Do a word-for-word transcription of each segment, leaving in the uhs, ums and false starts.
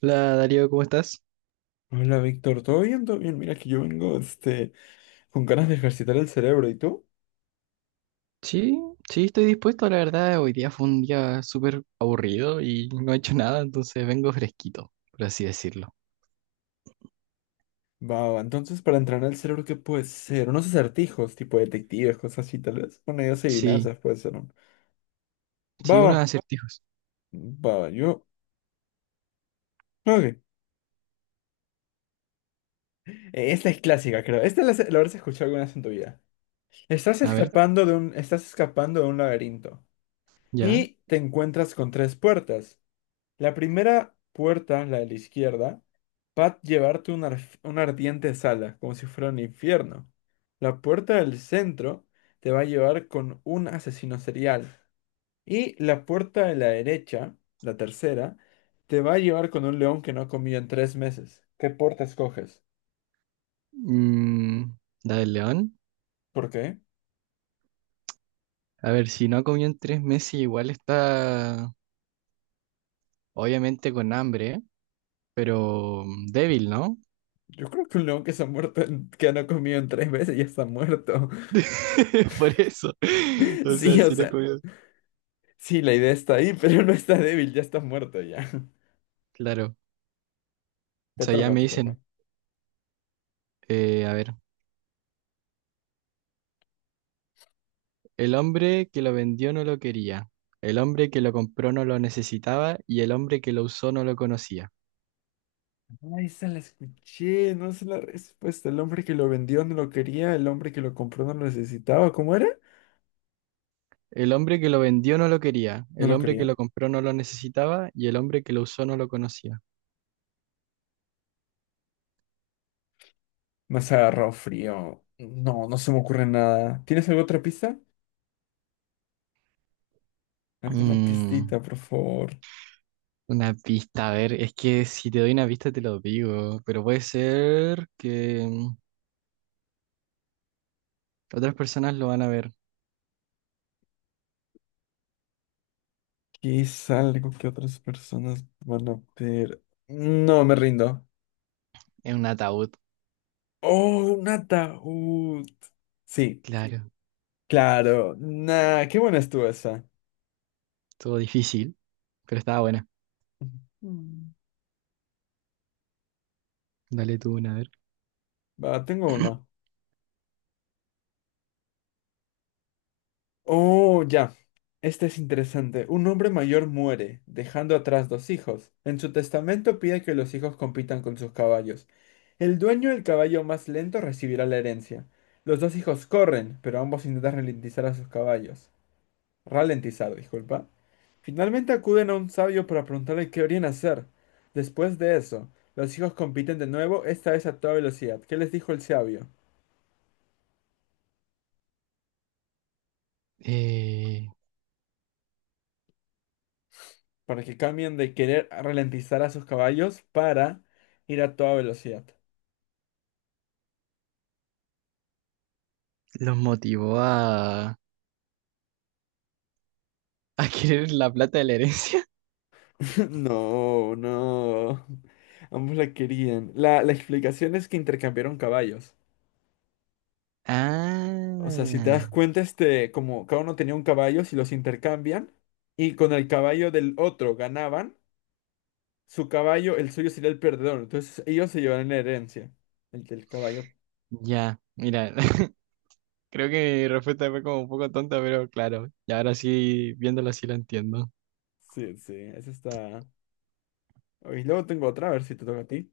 Hola Darío, ¿cómo estás? Hola Víctor, ¿todo bien? ¿Todo bien? Mira que yo vengo este, con ganas de ejercitar el cerebro, ¿y tú? Sí, sí, estoy dispuesto, la verdad. Hoy día fue un día súper aburrido y no he hecho nada, entonces vengo fresquito, por así decirlo. Va, va, entonces para entrenar el cerebro, ¿qué puede ser? Unos acertijos, tipo detectives, cosas así, tal vez. Bueno, ideas y Sí, adivinanzas puede ser, ¿no? Va, sí, va, unos acertijos. va, va, yo... Ok. Eh, esta es clásica, creo. Esta la, la habrás escuchado alguna vez en tu vida. Estás A ver, escapando de un, estás escapando de un laberinto ya. y te encuentras con tres puertas. La primera puerta, la de la izquierda, va a llevarte a una, arf- una ardiente sala, como si fuera un infierno. La puerta del centro te va a llevar con un asesino serial. Y la puerta de la derecha, la tercera, te va a llevar con un león que no ha comido en tres meses. ¿Qué puerta escoges? Mm, la del león. ¿Por qué? A ver, si no ha comido en tres meses, igual está obviamente con hambre, ¿eh? Pero mm, débil, ¿no? Yo creo que un león que se ha muerto, en- que no ha comido en tres meses ya está muerto. Por eso. O sea, Sí, o si no he sea, comido. sí, la idea está ahí, pero no está débil, ya está muerto ya. Claro. O Te sea, ya toca, me te toca. dicen, eh, a ver. El hombre que lo vendió no lo quería, el hombre que lo compró no lo necesitaba y el hombre que lo usó no lo conocía. Ahí se la escuché, no sé la respuesta. El hombre que lo vendió no lo quería, el hombre que lo compró no lo necesitaba. ¿Cómo era? El hombre que lo vendió no lo quería, No el lo hombre que quería. lo compró no lo necesitaba y el hombre que lo usó no lo conocía. Más agarrado frío. No, no se me ocurre nada. ¿Tienes alguna otra pista? ¿Alguna Mm, pistita, por favor? una pista, a ver, es que si te doy una pista te lo digo, pero puede ser que mm, otras personas lo van a ver ¿Qué es algo que otras personas van a ver? No, me rindo. en un ataúd. ¡Oh, un ataúd! Sí, Claro, claro. Nah, qué buena estuvo esa. todo difícil, pero estaba buena. Mm. Dale tú una, a ver. Va, tengo una. Oh, ya. Este es interesante. Un hombre mayor muere, dejando atrás dos hijos. En su testamento pide que los hijos compitan con sus caballos. El dueño del caballo más lento recibirá la herencia. Los dos hijos corren, pero ambos intentan ralentizar a sus caballos. Ralentizar, disculpa. Finalmente acuden a un sabio para preguntarle qué deberían hacer. Después de eso, los hijos compiten de nuevo, esta vez a toda velocidad. ¿Qué les dijo el sabio? Eh, Para que cambien de querer ralentizar a sus caballos para ir a toda velocidad. los motivó a, a querer la plata de la herencia. No, no. Ambos la querían. La, la explicación es que intercambiaron caballos. O sea, si te Ah, das cuenta, este, como cada uno tenía un caballo, si los intercambian y con el caballo del otro ganaban, su caballo, el suyo sería el perdedor. Entonces ellos se llevarán la herencia. El del caballo. ya, mira, creo que mi respuesta fue como un poco tonta, pero claro, y ahora sí, viéndolo así lo entiendo. Sí, sí, esa está. Y luego tengo otra, a ver si te toca a ti.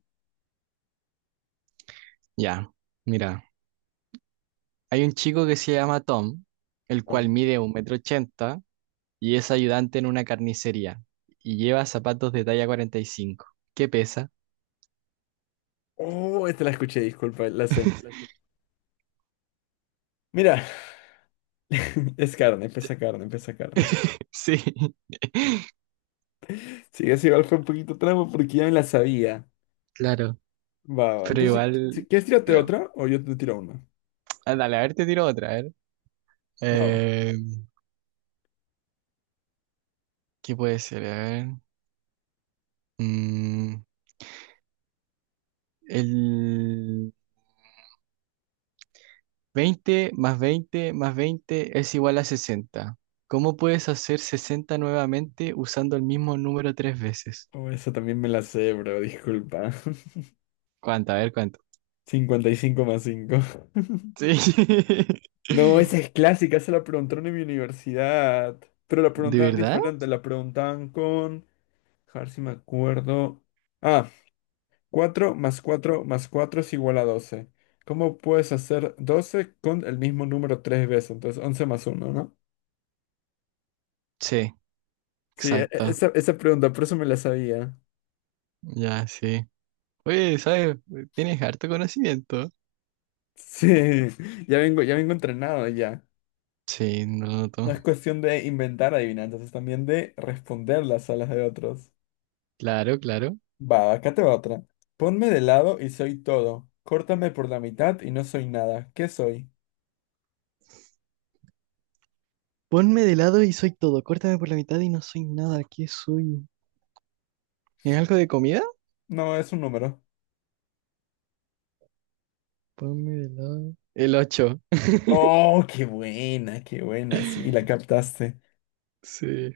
Ya, mira, hay un chico que se llama Tom, el cual No. mide un metro ochenta y es ayudante en una carnicería y lleva zapatos de talla cuarenta y cinco. ¿Qué pesa? Oh, esta la escuché, disculpa, la sé. Mira, es carne, pesa carne, pesa carne. Sí, Sí, ese igual fue un poquito trampa porque ya me la sabía. claro, Va, va. pero Entonces, si si igual... quieres, tírate era- otra o yo te tiro una. Ah, dale, a ver, te tiro otra, a ver. Va, va. Eh, ¿Qué puede ser? A ver. Mm, el... Veinte más veinte más veinte es igual a sesenta. ¿Cómo puedes hacer sesenta nuevamente usando el mismo número tres veces? Oh, esa también me la sé, bro, disculpa. ¿Cuánto? A ver, ¿cuánto? Cincuenta y cinco más cinco. Sí. No, esa es clásica, esa la preguntaron en mi universidad. Pero la ¿De preguntaban verdad? diferente, la preguntaban con... A ver si me acuerdo. Ah, cuatro más cuatro más cuatro es igual a doce. ¿Cómo puedes hacer doce con el mismo número tres veces? Entonces once más uno, ¿no? Sí, Sí, e- e- exacto. esa, esa pregunta, por eso me la sabía. Ya, sí. Oye, ¿sabes? Tienes harto conocimiento. Sí, ya vengo, ya vengo entrenado ya. Sí, no lo No noto. es cuestión de inventar adivinanzas, es también de responderlas a las de otros. Claro, claro. Va, acá te va otra. Ponme de lado y soy todo. Córtame por la mitad y no soy nada. ¿Qué soy? Ponme de lado y soy todo. Córtame por la mitad y no soy nada. ¿Qué soy? ¿Es algo de comida? No, es un número. Ponme de lado. El ocho. Oh, qué buena, qué buena. Sí, la captaste. Sí.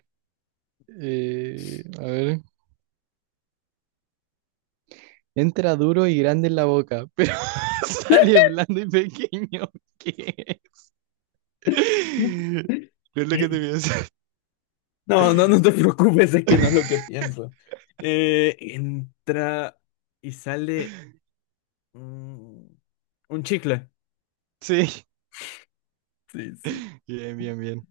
Eh, a ver. Entra duro y grande en la boca, pero sale blando y pequeño. ¿Qué? No es lo que te Eh, piensas. No, no, no te preocupes, es que no es lo que pienso. Eh, entra y sale mm, un chicle. Sí. Sí, sí. Bien, bien, bien.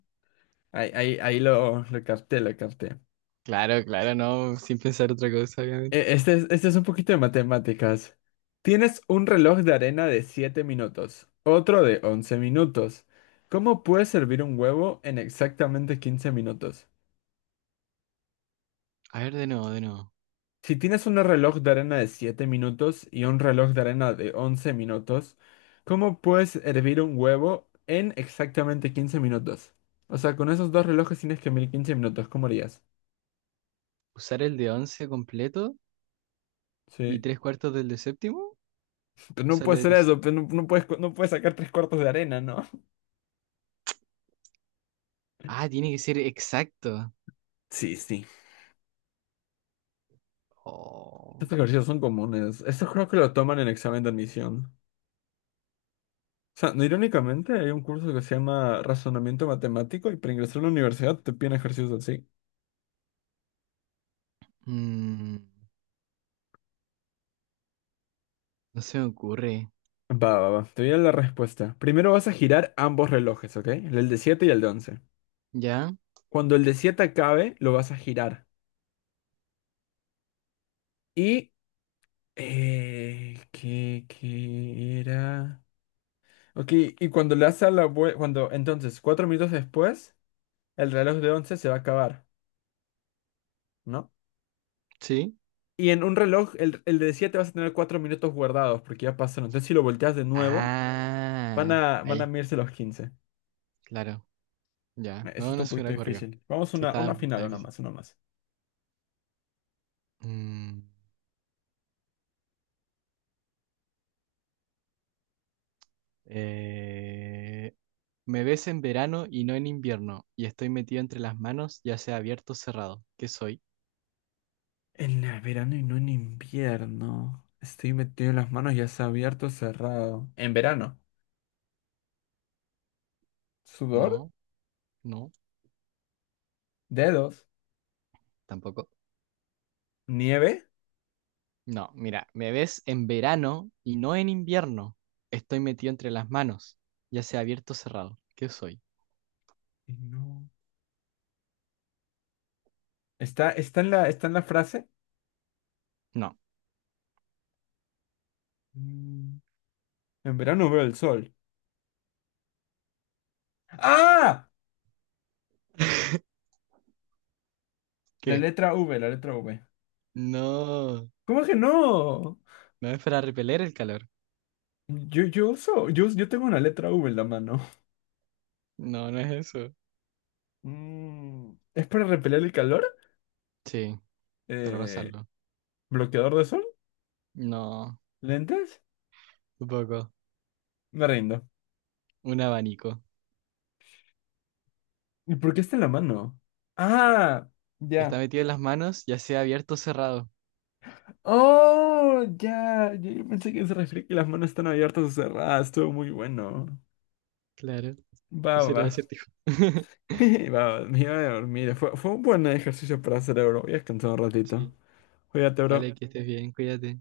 Ahí, ahí, ahí lo, lo capté, lo capté. Claro, claro, no, sin pensar otra cosa, obviamente. Eh, este es, este es un poquito de matemáticas. Tienes un reloj de arena de siete minutos, otro de once minutos. ¿Cómo puede servir un huevo en exactamente quince minutos? A ver, de nuevo, de nuevo. Si tienes un reloj de arena de siete minutos y un reloj de arena de once minutos, ¿cómo puedes hervir un huevo en exactamente quince minutos? O sea, con esos dos relojes tienes que medir quince minutos, ¿cómo harías? Usar el de once completo y Sí, tres cuartos del de séptimo. O pero no sea, el puede de- ser de sí- eso, pero no, no puedes, co- no puedes sacar tres cuartos de arena, ¿no? Ah, tiene que ser exacto. Sí, sí. Oh. Estos ejercicios son comunes. Esto creo que lo toman en examen de admisión. O sea, no, irónicamente hay un curso que se llama Razonamiento Matemático y para ingresar a la universidad te piden ejercicios así. Mm, no se me ocurre. Va, va, va. Te voy a dar la respuesta. Primero vas a girar ambos relojes, ¿ok? El de siete y el de once. ¿Ya? Cuando el de siete acabe, lo vas a girar. Y... Eh, ¿qué, qué era? Ok, y cuando le das a la vuelta... Cuando, entonces, cuatro minutos después, el reloj de once se va a acabar, ¿no? ¿Sí? Y en un reloj, el, el de siete vas a tener cuatro minutos guardados porque ya pasaron. Entonces, si lo volteas de nuevo, van Ah, a, van a ahí, medirse los quince. claro. Ya, Eh, Eso no, está no un se me poquito hubiera. difícil. Vamos Sí, una, está, una está final, una difícil. más, una más. Mm, eh, Me ves en verano y no en invierno, y estoy metido entre las manos, ya sea abierto o cerrado. ¿Qué soy? En la verano y no en invierno. Estoy metido en las manos, ya sea abierto o cerrado. En verano. Sudor, No, no, dedos, tampoco. nieve. No, mira, me ves en verano y no en invierno. Estoy metido entre las manos, ya sea abierto o cerrado. ¿Qué soy? Y no. Está, está en la, está en la frase. No. Mm, En verano veo el sol. ¡Ah! La ¿Qué? letra V, la letra V. No, ¿Cómo que no? no es para repeler el calor. Yo, yo uso, yo, yo tengo una letra V en la mano. No, no es eso. Mm, ¿Es para repeler el calor? Sí, para Eh, pasarlo. ¿bloqueador de sol? No, ¿Lentes? tampoco. Me rindo. Un abanico. ¿Y por qué está en la mano? Ah, Está ya. metido en las manos, ya sea abierto o cerrado. Oh, ya. Yo, yo pensé que se refería que las manos están abiertas o cerradas. Estuvo muy bueno. Claro, Va, ese era va. el acertijo. Va, va. Me iba a dormir. Fue, fue un buen ejercicio para el cerebro. Voy a descansar un ratito. Sí, Cuídate, dale, bro. que estés bien, cuídate.